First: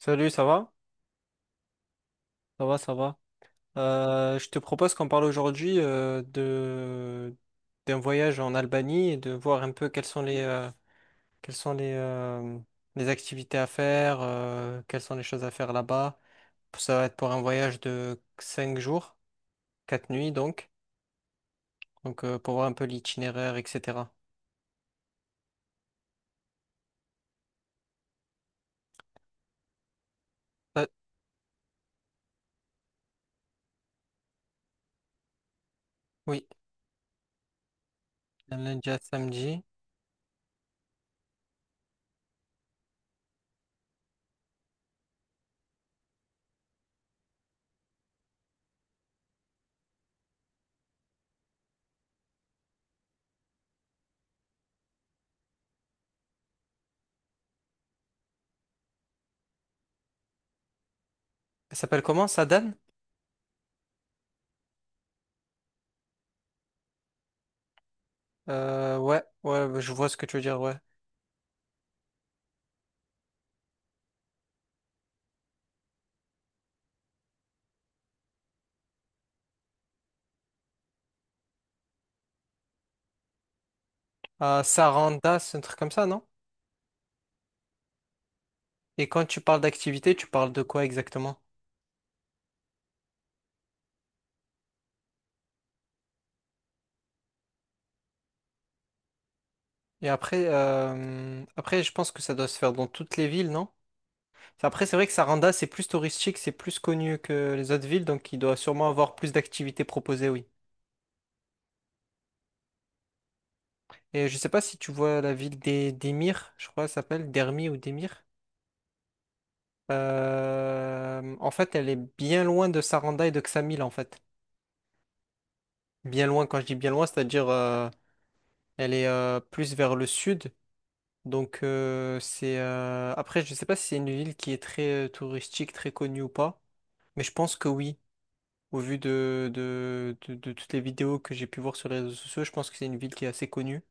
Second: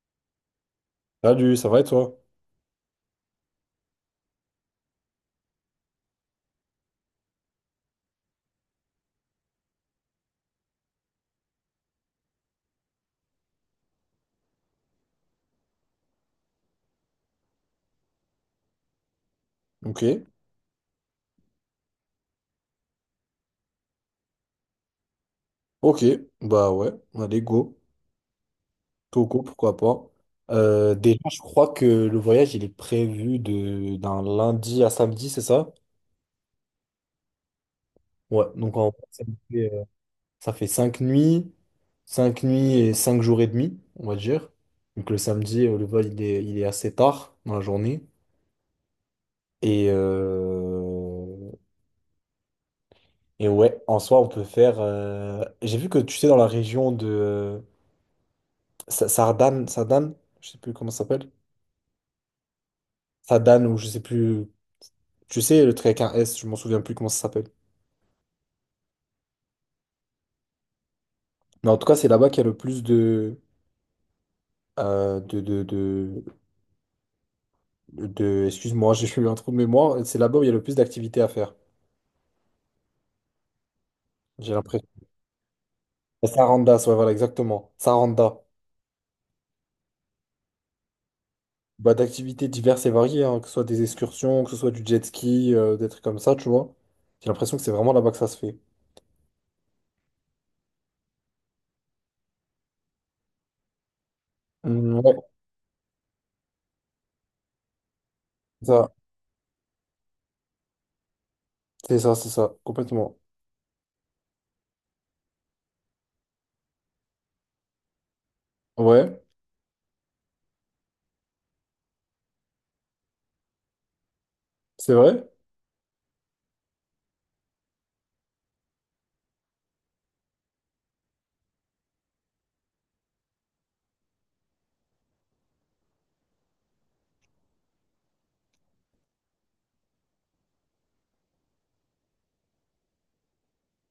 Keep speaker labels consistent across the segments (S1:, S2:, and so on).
S1: Salut, ça va?
S2: Salut, ça va et toi?
S1: Ça va, ça va. Je te propose qu'on parle aujourd'hui de d'un voyage en Albanie et de voir un peu quelles sont les quelles sont les euh, les activités à faire, quelles sont les choses à faire là-bas. Ça va être pour un voyage de 5 jours,
S2: Ok,
S1: 4 nuits donc. Donc pour voir un peu l'itinéraire, etc.
S2: ok, bah ouais, allez, go. Togo, pourquoi pas.
S1: Euh,
S2: Déjà, je crois que le voyage, il est prévu de d'un lundi à samedi, c'est ça?
S1: oui,
S2: Ouais,
S1: un
S2: donc en
S1: lundi à
S2: vrai,
S1: samedi.
S2: fait, euh, ça fait 5 nuits, 5 nuits et 5 jours et demi, on va dire. Donc le samedi, le vol, il est assez tard dans la journée. Et, euh, et ouais, en soi, on peut faire. J'ai vu que tu sais, dans la région de Sardane, je sais plus comment ça s'appelle.
S1: Ça s'appelle comment, Sadan?
S2: Sadan ou je sais plus, tu sais, le truc avec un S, je m'en souviens plus comment ça s'appelle.
S1: Ouais, ouais, je vois ce que tu veux dire, ouais.
S2: Mais en tout cas, c'est là-bas qu'il y a le plus euh, de, de, de, de, excuse-moi, j'ai eu un trou de mémoire, c'est là-bas où il y a le plus d'activités à faire, j'ai l'impression.
S1: Saranda, c'est un truc comme ça, non?
S2: La Saranda ouais, voilà, exactement. Saranda.
S1: Et quand tu parles d'activité, tu parles de quoi exactement?
S2: Bah, d'activités diverses et variées, hein, que ce soit des excursions, que ce soit du jet ski, des trucs comme ça, tu vois. J'ai l'impression que c'est vraiment là-bas que ça se fait.
S1: Et après, après, je pense que ça doit se faire dans toutes les villes, non? Enfin, après, c'est
S2: Mm,
S1: vrai que
S2: ouais,
S1: Saranda, c'est plus touristique, c'est plus connu que les autres villes, donc il doit
S2: c'est
S1: sûrement
S2: ça,
S1: avoir plus d'activités proposées, oui.
S2: c'est ça, c'est ça, complètement.
S1: Et je sais pas si tu vois la ville des d'Emir, je crois, qu'elle s'appelle Dermi ou Demir.
S2: Ouais,
S1: En fait, elle est bien loin de Saranda et de Ksamil, en fait.
S2: c'est vrai?
S1: Bien loin, quand je dis bien loin, c'est-à-dire elle est plus vers le sud. Donc c'est après je sais pas si c'est une ville qui est très touristique, très connue ou pas, mais je pense que oui. Au vu de toutes les vidéos que j'ai pu voir sur les réseaux sociaux, je pense que c'est une ville qui est assez connue.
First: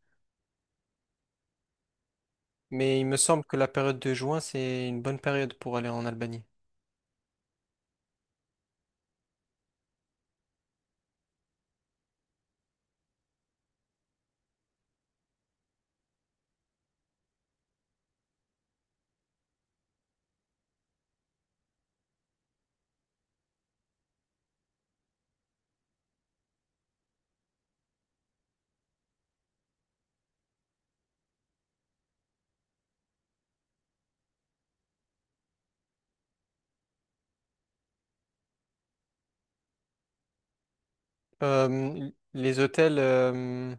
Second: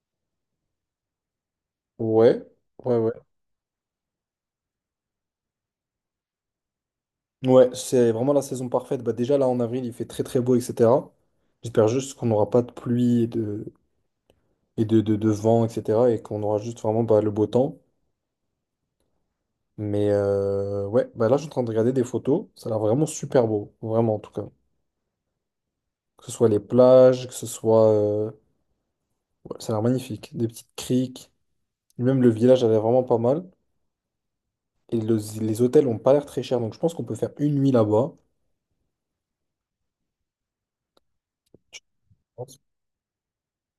S2: Ouais, ouais,
S1: Mais il
S2: ouais.
S1: me semble que la période de juin, c'est une bonne période pour aller en Albanie.
S2: Ouais, c'est vraiment la saison parfaite. Bah déjà là en avril, il fait très très beau, etc. J'espère juste qu'on n'aura pas de pluie et de vent, etc. Et qu'on aura juste vraiment bah, le beau temps. Mais ouais, bah là je suis en train de regarder des photos. Ça a l'air vraiment super beau, vraiment en tout cas. Que ce soit les plages, que ce soit... ouais, ça a l'air magnifique. Des petites criques. Même le village a l'air vraiment pas mal. Et les hôtels ont pas l'air très chers. Donc je pense qu'on peut faire une nuit là-bas.
S1: Les hôtels,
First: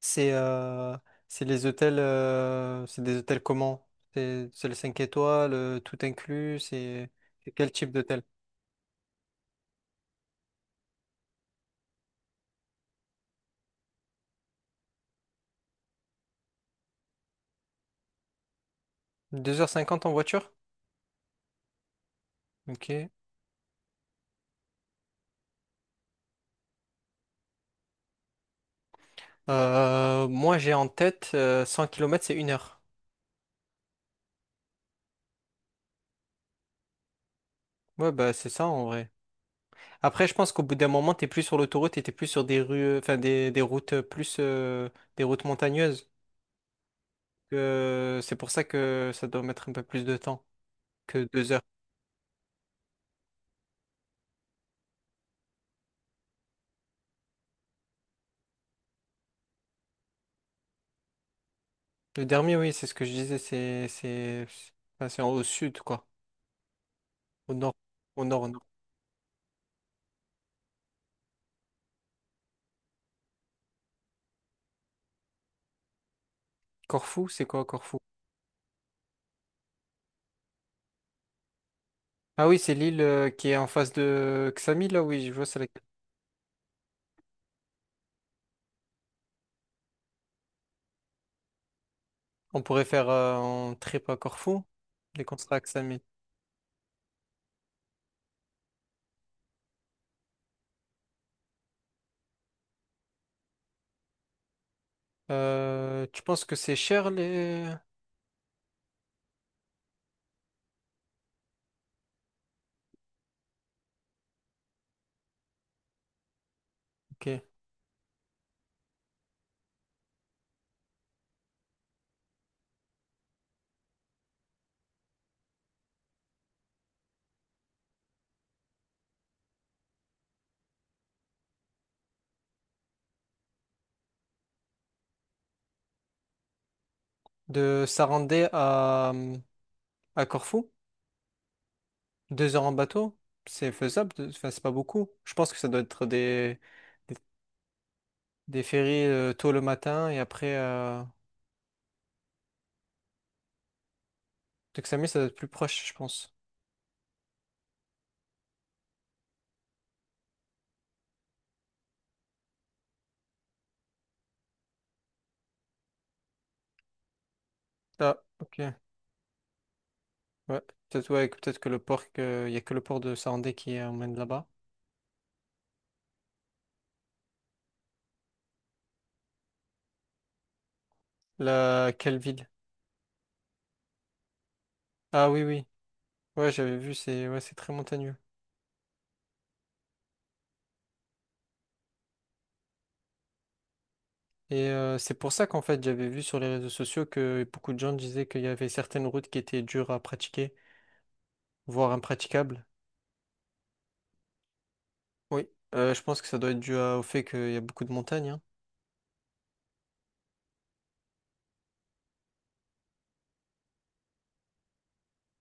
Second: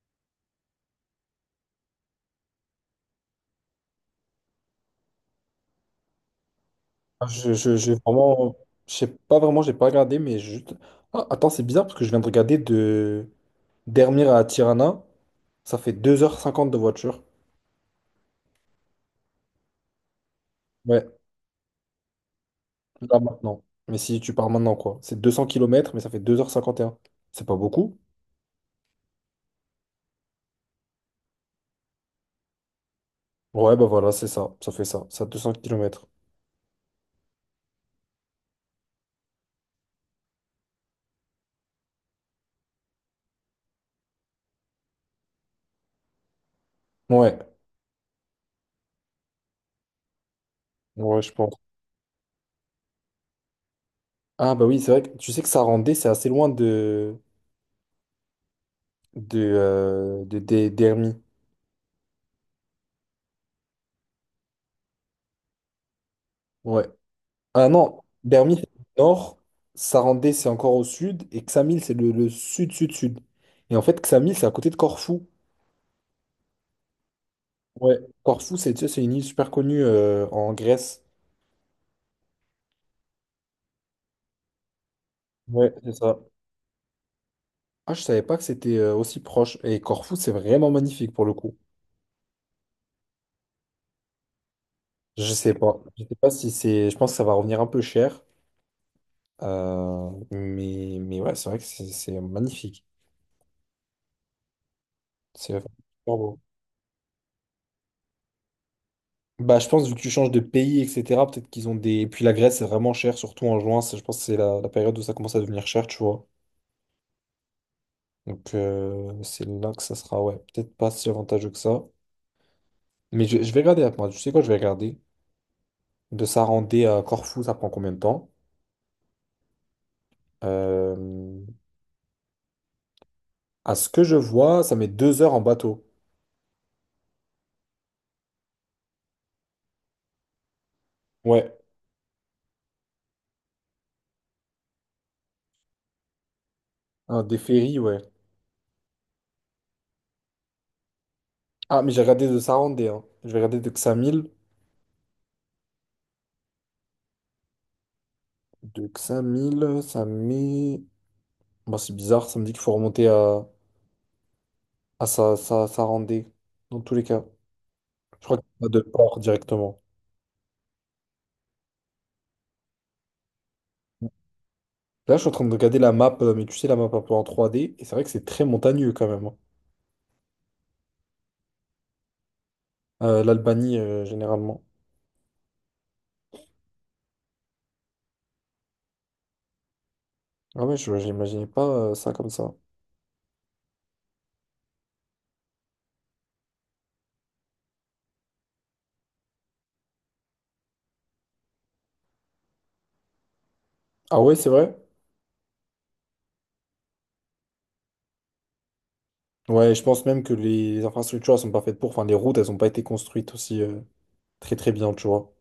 S1: c'est euh, c'est les hôtels, c'est des hôtels comment? C'est les 5 étoiles, tout inclus, c'est
S2: Je,
S1: quel
S2: je,
S1: type
S2: j'ai
S1: d'hôtel?
S2: vraiment, je sais pas vraiment, j'ai pas regardé, mais juste. Ah, attends, c'est bizarre parce que je viens de regarder de Dermir à Tirana. Ça fait 2h50 de voiture.
S1: Deux heures cinquante en voiture?
S2: Ouais,
S1: Ok.
S2: là maintenant. Mais si tu pars maintenant, quoi. C'est 200 kilomètres mais ça fait 2h51. C'est pas beaucoup?
S1: Moi, j'ai en tête 100 km, c'est une heure.
S2: Ouais, bah voilà, c'est ça. Ça fait ça. Ça, 200 kilomètres.
S1: Ouais, bah c'est ça en vrai. Après, je pense qu'au bout d'un moment, t'es plus sur l'autoroute et t'es plus sur des rues, enfin des routes plus, des routes montagneuses.
S2: Ouais,
S1: C'est pour ça que ça doit mettre un peu plus de temps
S2: ouais,
S1: que
S2: je
S1: deux
S2: pense.
S1: heures.
S2: Ah, bah oui, c'est vrai que tu sais que ça rendait, c'est assez loin d'Hermie.
S1: Le dernier, oui, c'est ce que je disais, c'est enfin, c'est au sud, quoi.
S2: Ouais.
S1: Au
S2: Ah
S1: nord,
S2: non,
S1: au nord, au
S2: Dermy,
S1: nord.
S2: c'est le nord, Sarandé, c'est encore au sud, et Ksamil, c'est le sud, sud, sud. Et en fait, Ksamil, c'est à côté de Corfou.
S1: Corfou, c'est quoi
S2: Ouais.
S1: Corfou?
S2: Corfou, c'est tu sais, c'est une île super connue en Grèce.
S1: Ah oui, c'est l'île qui est en face de Xamil, là, oui, je vois, c'est
S2: Ouais,
S1: laquelle.
S2: c'est ça. Ah, je savais pas que c'était aussi proche. Et Corfou, c'est vraiment magnifique pour le coup.
S1: On pourrait faire un trip à Corfou, des
S2: Je
S1: concerts
S2: sais
S1: à
S2: pas.
S1: Xamil.
S2: Je sais pas si c'est. Je pense que ça va revenir un peu cher. Mais ouais, c'est vrai que c'est magnifique. C'est vraiment super
S1: Tu
S2: beau.
S1: penses que c'est cher les…
S2: Bah, je pense, vu que tu changes de pays, etc., peut-être qu'ils ont des. Et puis la Grèce, c'est vraiment cher, surtout en juin. Je pense que c'est la période où ça commence à devenir cher, tu vois.
S1: Ok.
S2: Donc, c'est là que ça sera, ouais, peut-être pas si avantageux que ça. Mais je vais regarder, attends, tu sais quoi, je vais regarder. De Sarandé à Corfou, ça prend combien de temps? Euh, À ce que je vois, ça met 2 heures en bateau.
S1: De Sarandé à Corfou,
S2: Ouais,
S1: deux heures en bateau, c'est faisable, enfin c'est pas beaucoup. Je pense que ça doit être des,
S2: ah, des ferries, ouais.
S1: des ferries tôt le matin et après… Euh…
S2: Ah, mais j'ai regardé de Sarandé, hein. Je vais regarder de Xamil.
S1: De Xamil, ça doit être plus proche, je pense.
S2: De Xamil, ça met. Bon, c'est bizarre, ça me dit qu'il faut remonter à. Ah, ça rendait, dans tous les cas.
S1: Ah,
S2: Je crois qu'il n'y a pas
S1: ok.
S2: de port directement.
S1: Ouais. Peut-être ouais, peut-être que le port, que… il y a que le port de Sarandé qui emmène là-bas.
S2: Là, je suis en train de regarder la map, mais tu sais, la map un peu en trois d et c'est vrai que c'est très montagneux quand même. Hein.
S1: La… Quelle ville?
S2: L'Albanie, généralement.
S1: Ah oui, oui. Ouais, j'avais vu, c'est ouais, c'est très montagneux.
S2: Ah ouais, je n'imaginais pas ça comme ça.
S1: Et c'est pour ça qu'en fait, j'avais vu sur les réseaux sociaux que beaucoup de gens disaient qu'il y avait certaines routes qui étaient dures à pratiquer, voire impraticables.
S2: Ah ouais, c'est vrai?
S1: Oui, je pense que ça doit être au fait qu'il y a beaucoup de montagnes, hein.
S2: Ouais, je pense même que les infrastructures, elles sont pas faites pour. Enfin, les routes, elles n'ont pas été construites aussi très très bien, tu vois.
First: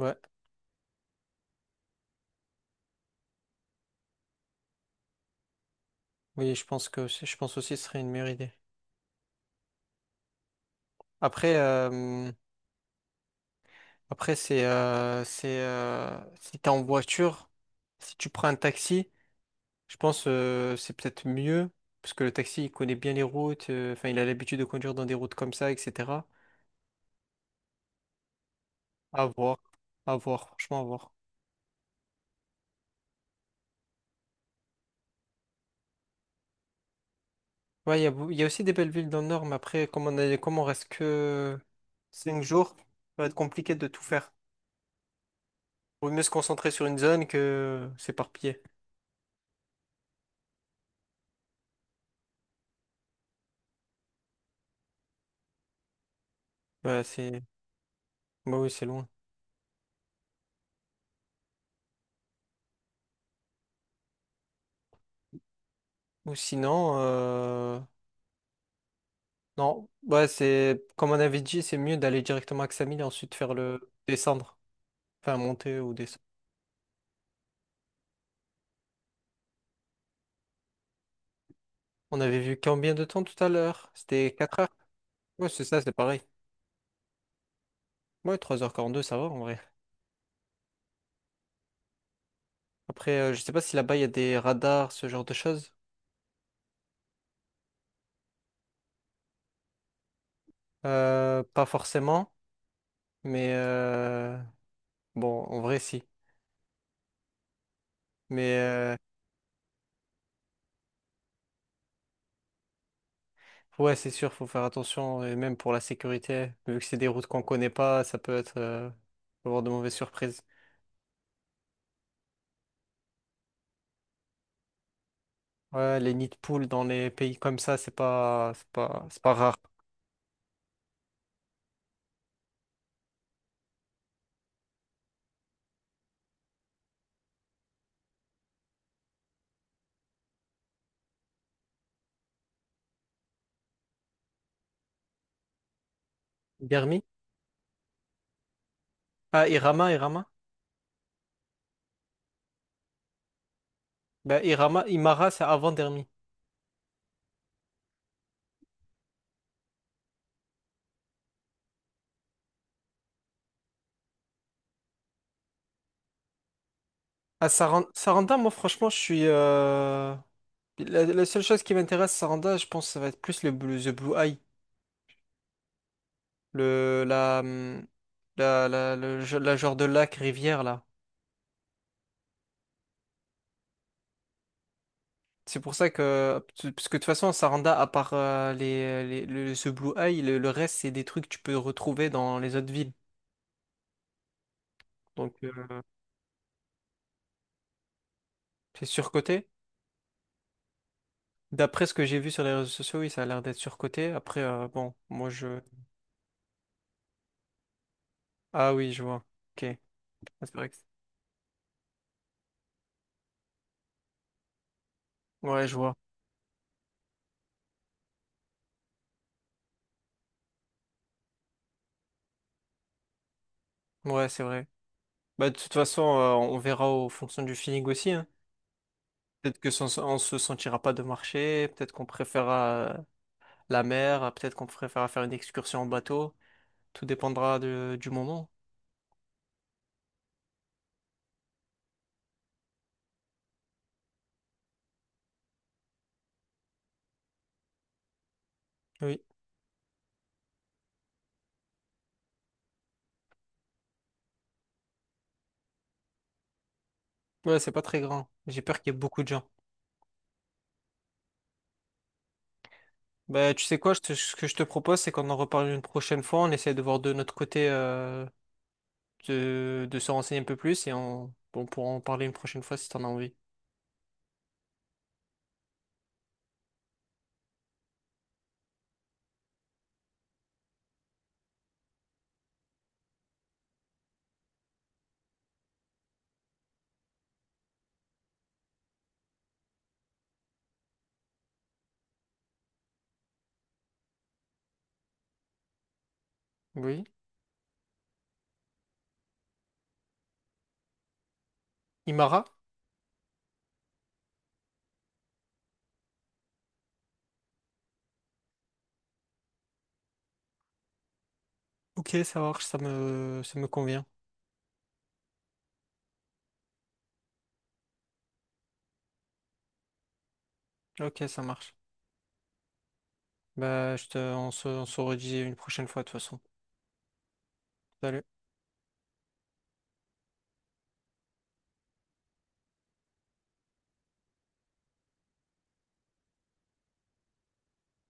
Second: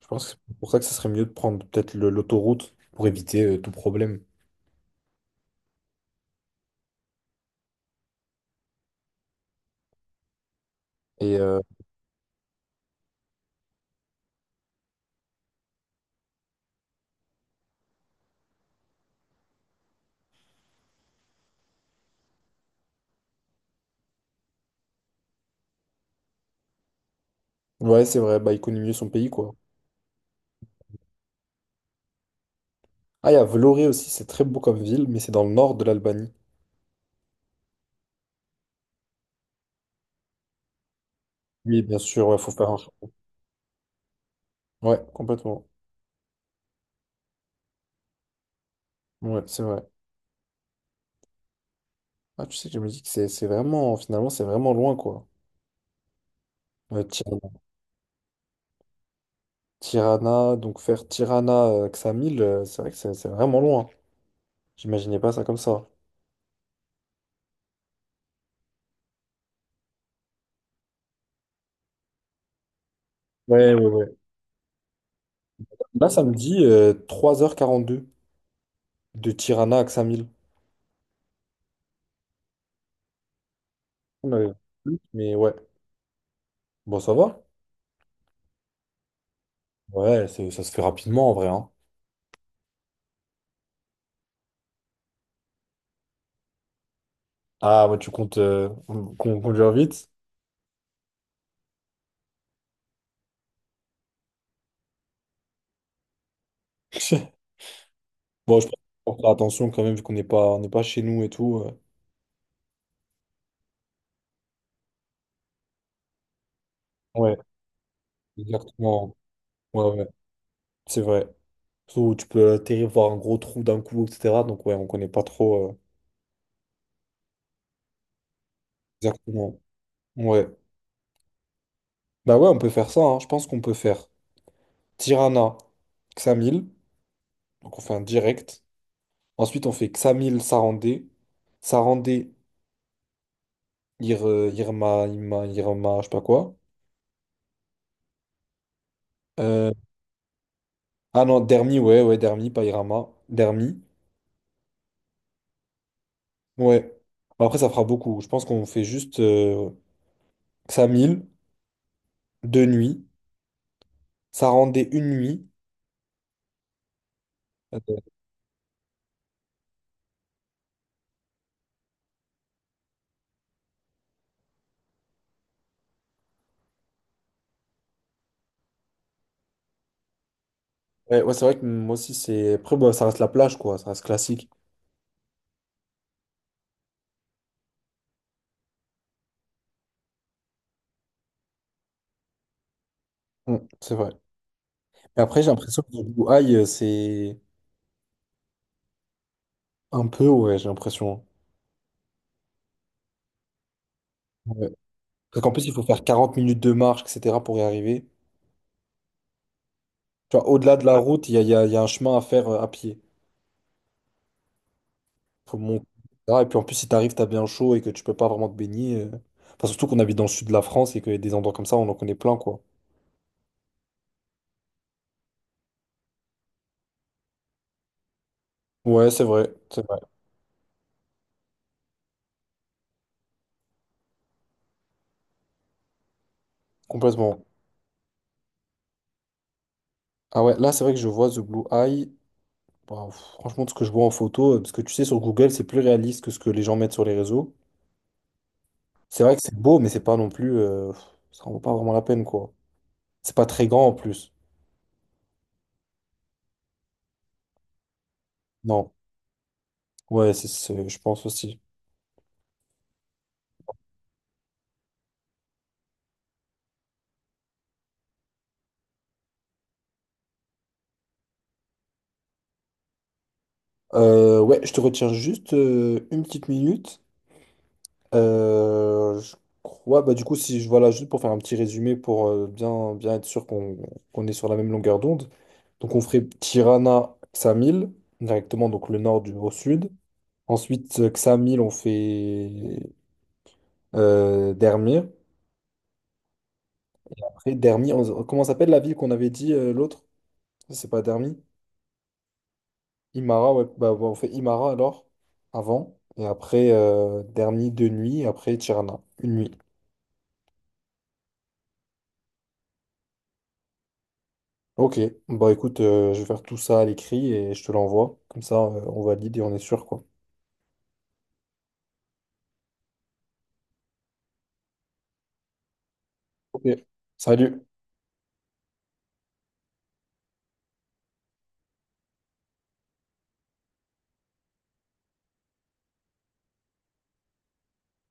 S2: Je pense que c'est pour ça que ce serait mieux de prendre peut-être l'autoroute pour éviter tout problème.
S1: oui, je pense aussi que ce serait une meilleure idée.
S2: Et
S1: Après, après c'est si t'es en voiture, si tu prends un taxi, je pense c'est peut-être mieux parce que le taxi il connaît bien les routes, enfin il a l'habitude de conduire dans des routes comme ça, etc.
S2: ouais, c'est vrai, bah, il connaît mieux son
S1: À
S2: pays, quoi.
S1: voir, à voir, franchement à voir.
S2: Ah, il y a Vlorë aussi, c'est très beau comme ville, mais c'est dans le nord de l'Albanie.
S1: Ouais, il y a, il y a aussi des belles villes dans le nord, mais après, comme on reste que
S2: Oui, bien sûr, il
S1: 5
S2: faut faire
S1: jours,
S2: un...
S1: ça va être compliqué de tout faire.
S2: Ouais, complètement.
S1: Vaut mieux se concentrer sur une zone que s'éparpiller.
S2: Ouais, c'est vrai. Ah, tu sais que je me dis que c'est vraiment, finalement, c'est vraiment loin, quoi. Euh,
S1: Ouais, c'est…
S2: Tirana,
S1: Bah oui, c'est loin.
S2: Tirana, donc faire Tirana, Ksamil, c'est vrai que c'est vraiment loin. J'imaginais pas ça comme ça.
S1: Ou sinon, non, ouais, c'est… Comme on avait dit, c'est mieux d'aller directement à Ksamil et ensuite faire
S2: Ouais, ouais,
S1: le…
S2: ouais.
S1: descendre. Enfin, monter ou
S2: Là, ça
S1: descendre.
S2: me dit 3h42 de Tirana à Ksamil.
S1: On avait vu combien de temps tout à l'heure?
S2: On
S1: C'était
S2: avait
S1: 4 heures.
S2: plus, mais
S1: Ouais,
S2: ouais,
S1: c'est ça, c'est pareil.
S2: bon, ça va.
S1: Ouais, trois heures quarante-deux ça va en vrai.
S2: Ouais, ça se fait rapidement en vrai. Hein.
S1: Après, je sais pas si là-bas, il y a des radars, ce genre de choses.
S2: Ah, ouais, tu comptes qu'on conduire vite?
S1: Pas forcément. Mais bon, en vrai, si. Mais
S2: Bon, je pense qu'il faut faire attention quand même, vu qu'on n'est pas chez nous et tout.
S1: ouais, c'est sûr, faut faire attention, et même pour la sécurité, vu que c'est des routes
S2: Ouais.
S1: qu'on connaît pas, ça peut être
S2: Exactement.
S1: peut avoir de
S2: Ouais,
S1: mauvaises
S2: ouais,
S1: surprises.
S2: c'est vrai. Surtout, où tu peux atterrir, voir un gros trou d'un coup, etc. Donc, ouais, on connaît pas trop.
S1: Ouais, les nids de poules dans les pays comme ça, c'est pas, c'est pas, c'est pas rare.
S2: Exactement. Ouais. Bah, ouais, on peut faire ça. Hein. Je pense qu'on peut faire Tirana, Xamil. Donc, on fait un direct. Ensuite, on fait Xamil, Sarandé. Sarandé, Irma, je sais pas quoi.
S1: Dermi? Ah,
S2: Euh,
S1: Irama, Irama?
S2: Ah non, Dermi, ouais, ouais, Dermi, pas Irama. Dermi.
S1: Bah Irama, Imara, c'est avant Dermi.
S2: Ouais. Bon, après, ça fera beaucoup. Je pense qu'on fait juste ça 1000, 2 nuits. Ça rendait 1 nuit.
S1: Ah,
S2: Euh,
S1: Saranda, moi, franchement, je suis, la, la seule chose qui m'intéresse, Saranda, je pense que ça va être plus le blue, The Blue Eye. Le, la, la, la, la genre de lac, rivière, là.
S2: ouais, ouais, c'est vrai que moi aussi, c'est. Après, bon, ça reste la plage, quoi. Ça reste classique.
S1: C'est pour ça que, parce que de toute façon, Saranda, à part les, ce Blue Eye, le reste, c'est des trucs que tu peux retrouver dans les autres villes.
S2: Mm, c'est vrai. Et
S1: Donc,
S2: après, j'ai l'impression que le Blue Eye, c'est
S1: c'est surcoté.
S2: un peu, ouais, j'ai l'impression.
S1: D'après ce que j'ai vu sur les réseaux sociaux, oui, ça a l'air d'être surcoté. Après,
S2: Ouais.
S1: bon, moi,
S2: Parce qu'en
S1: je…
S2: plus, il faut faire 40 minutes de marche, etc., pour y arriver.
S1: Ah oui, je vois. Ok. Ah,
S2: Tu vois,
S1: c'est vrai que…
S2: au-delà de la route, il y a un chemin à faire à pied. Faut
S1: Ouais, je
S2: monter,
S1: vois.
S2: etc. Et puis, en plus, si t'arrives, t'as bien chaud et que tu peux pas vraiment te baigner. Enfin, surtout qu'on habite dans le sud de la France et qu'il y a des endroits comme ça, on en connaît plein, quoi.
S1: Ouais, c'est vrai. Bah, de toute façon, on verra en fonction du feeling aussi, hein.
S2: Ouais,
S1: Peut-être que
S2: c'est vrai,
S1: on se sentira pas de marcher, peut-être qu'on préférera la mer, peut-être qu'on préférera faire une excursion en bateau. Tout
S2: complètement.
S1: dépendra du moment.
S2: Ah ouais, là, c'est vrai que je vois The Blue Eye. Bah, pff, franchement, de ce que je vois en photo, parce que tu sais, sur Google, c'est plus réaliste que ce que les gens mettent sur les réseaux.
S1: Oui.
S2: C'est vrai que c'est beau, mais c'est pas non plus. Pff, ça en vaut pas vraiment la peine, quoi. C'est pas très grand en plus.
S1: Ouais, c'est pas très grand. J'ai peur qu'il
S2: Non.
S1: y ait beaucoup de gens.
S2: Ouais, je pense aussi.
S1: Bah, tu sais quoi, ce que je te propose, c'est qu'on en reparle une prochaine fois. On essaie de voir de notre côté, de se renseigner un peu plus et on pourra en parler une prochaine fois si t'en as envie.
S2: Ouais, je te retiens juste une petite minute. Je crois, bah du coup, si je voilà, juste pour faire un petit résumé pour bien, bien être sûr qu'on est sur la même longueur d'onde. Donc, on ferait Tirana, Xamil, directement, donc le nord au sud. Ensuite, Xamil, on fait Dermir.
S1: Oui.
S2: Après, Dermi, comment s'appelle la ville qu'on avait dit l'autre? C'est pas Dermi?
S1: Imara?
S2: Imara, ouais, bah, on fait Imara alors, avant. Et après, Dermi, 2 nuits, et après Tirana, 1 nuit.
S1: Ok, ça marche, ça me convient.
S2: Ok, bah écoute, je vais faire tout ça à l'écrit et je te l'envoie. Comme ça, on valide et on est sûr, quoi.
S1: Ok, ça marche. Bah, on se redit une prochaine fois de toute façon.
S2: Ok, salut.
S1: Salut.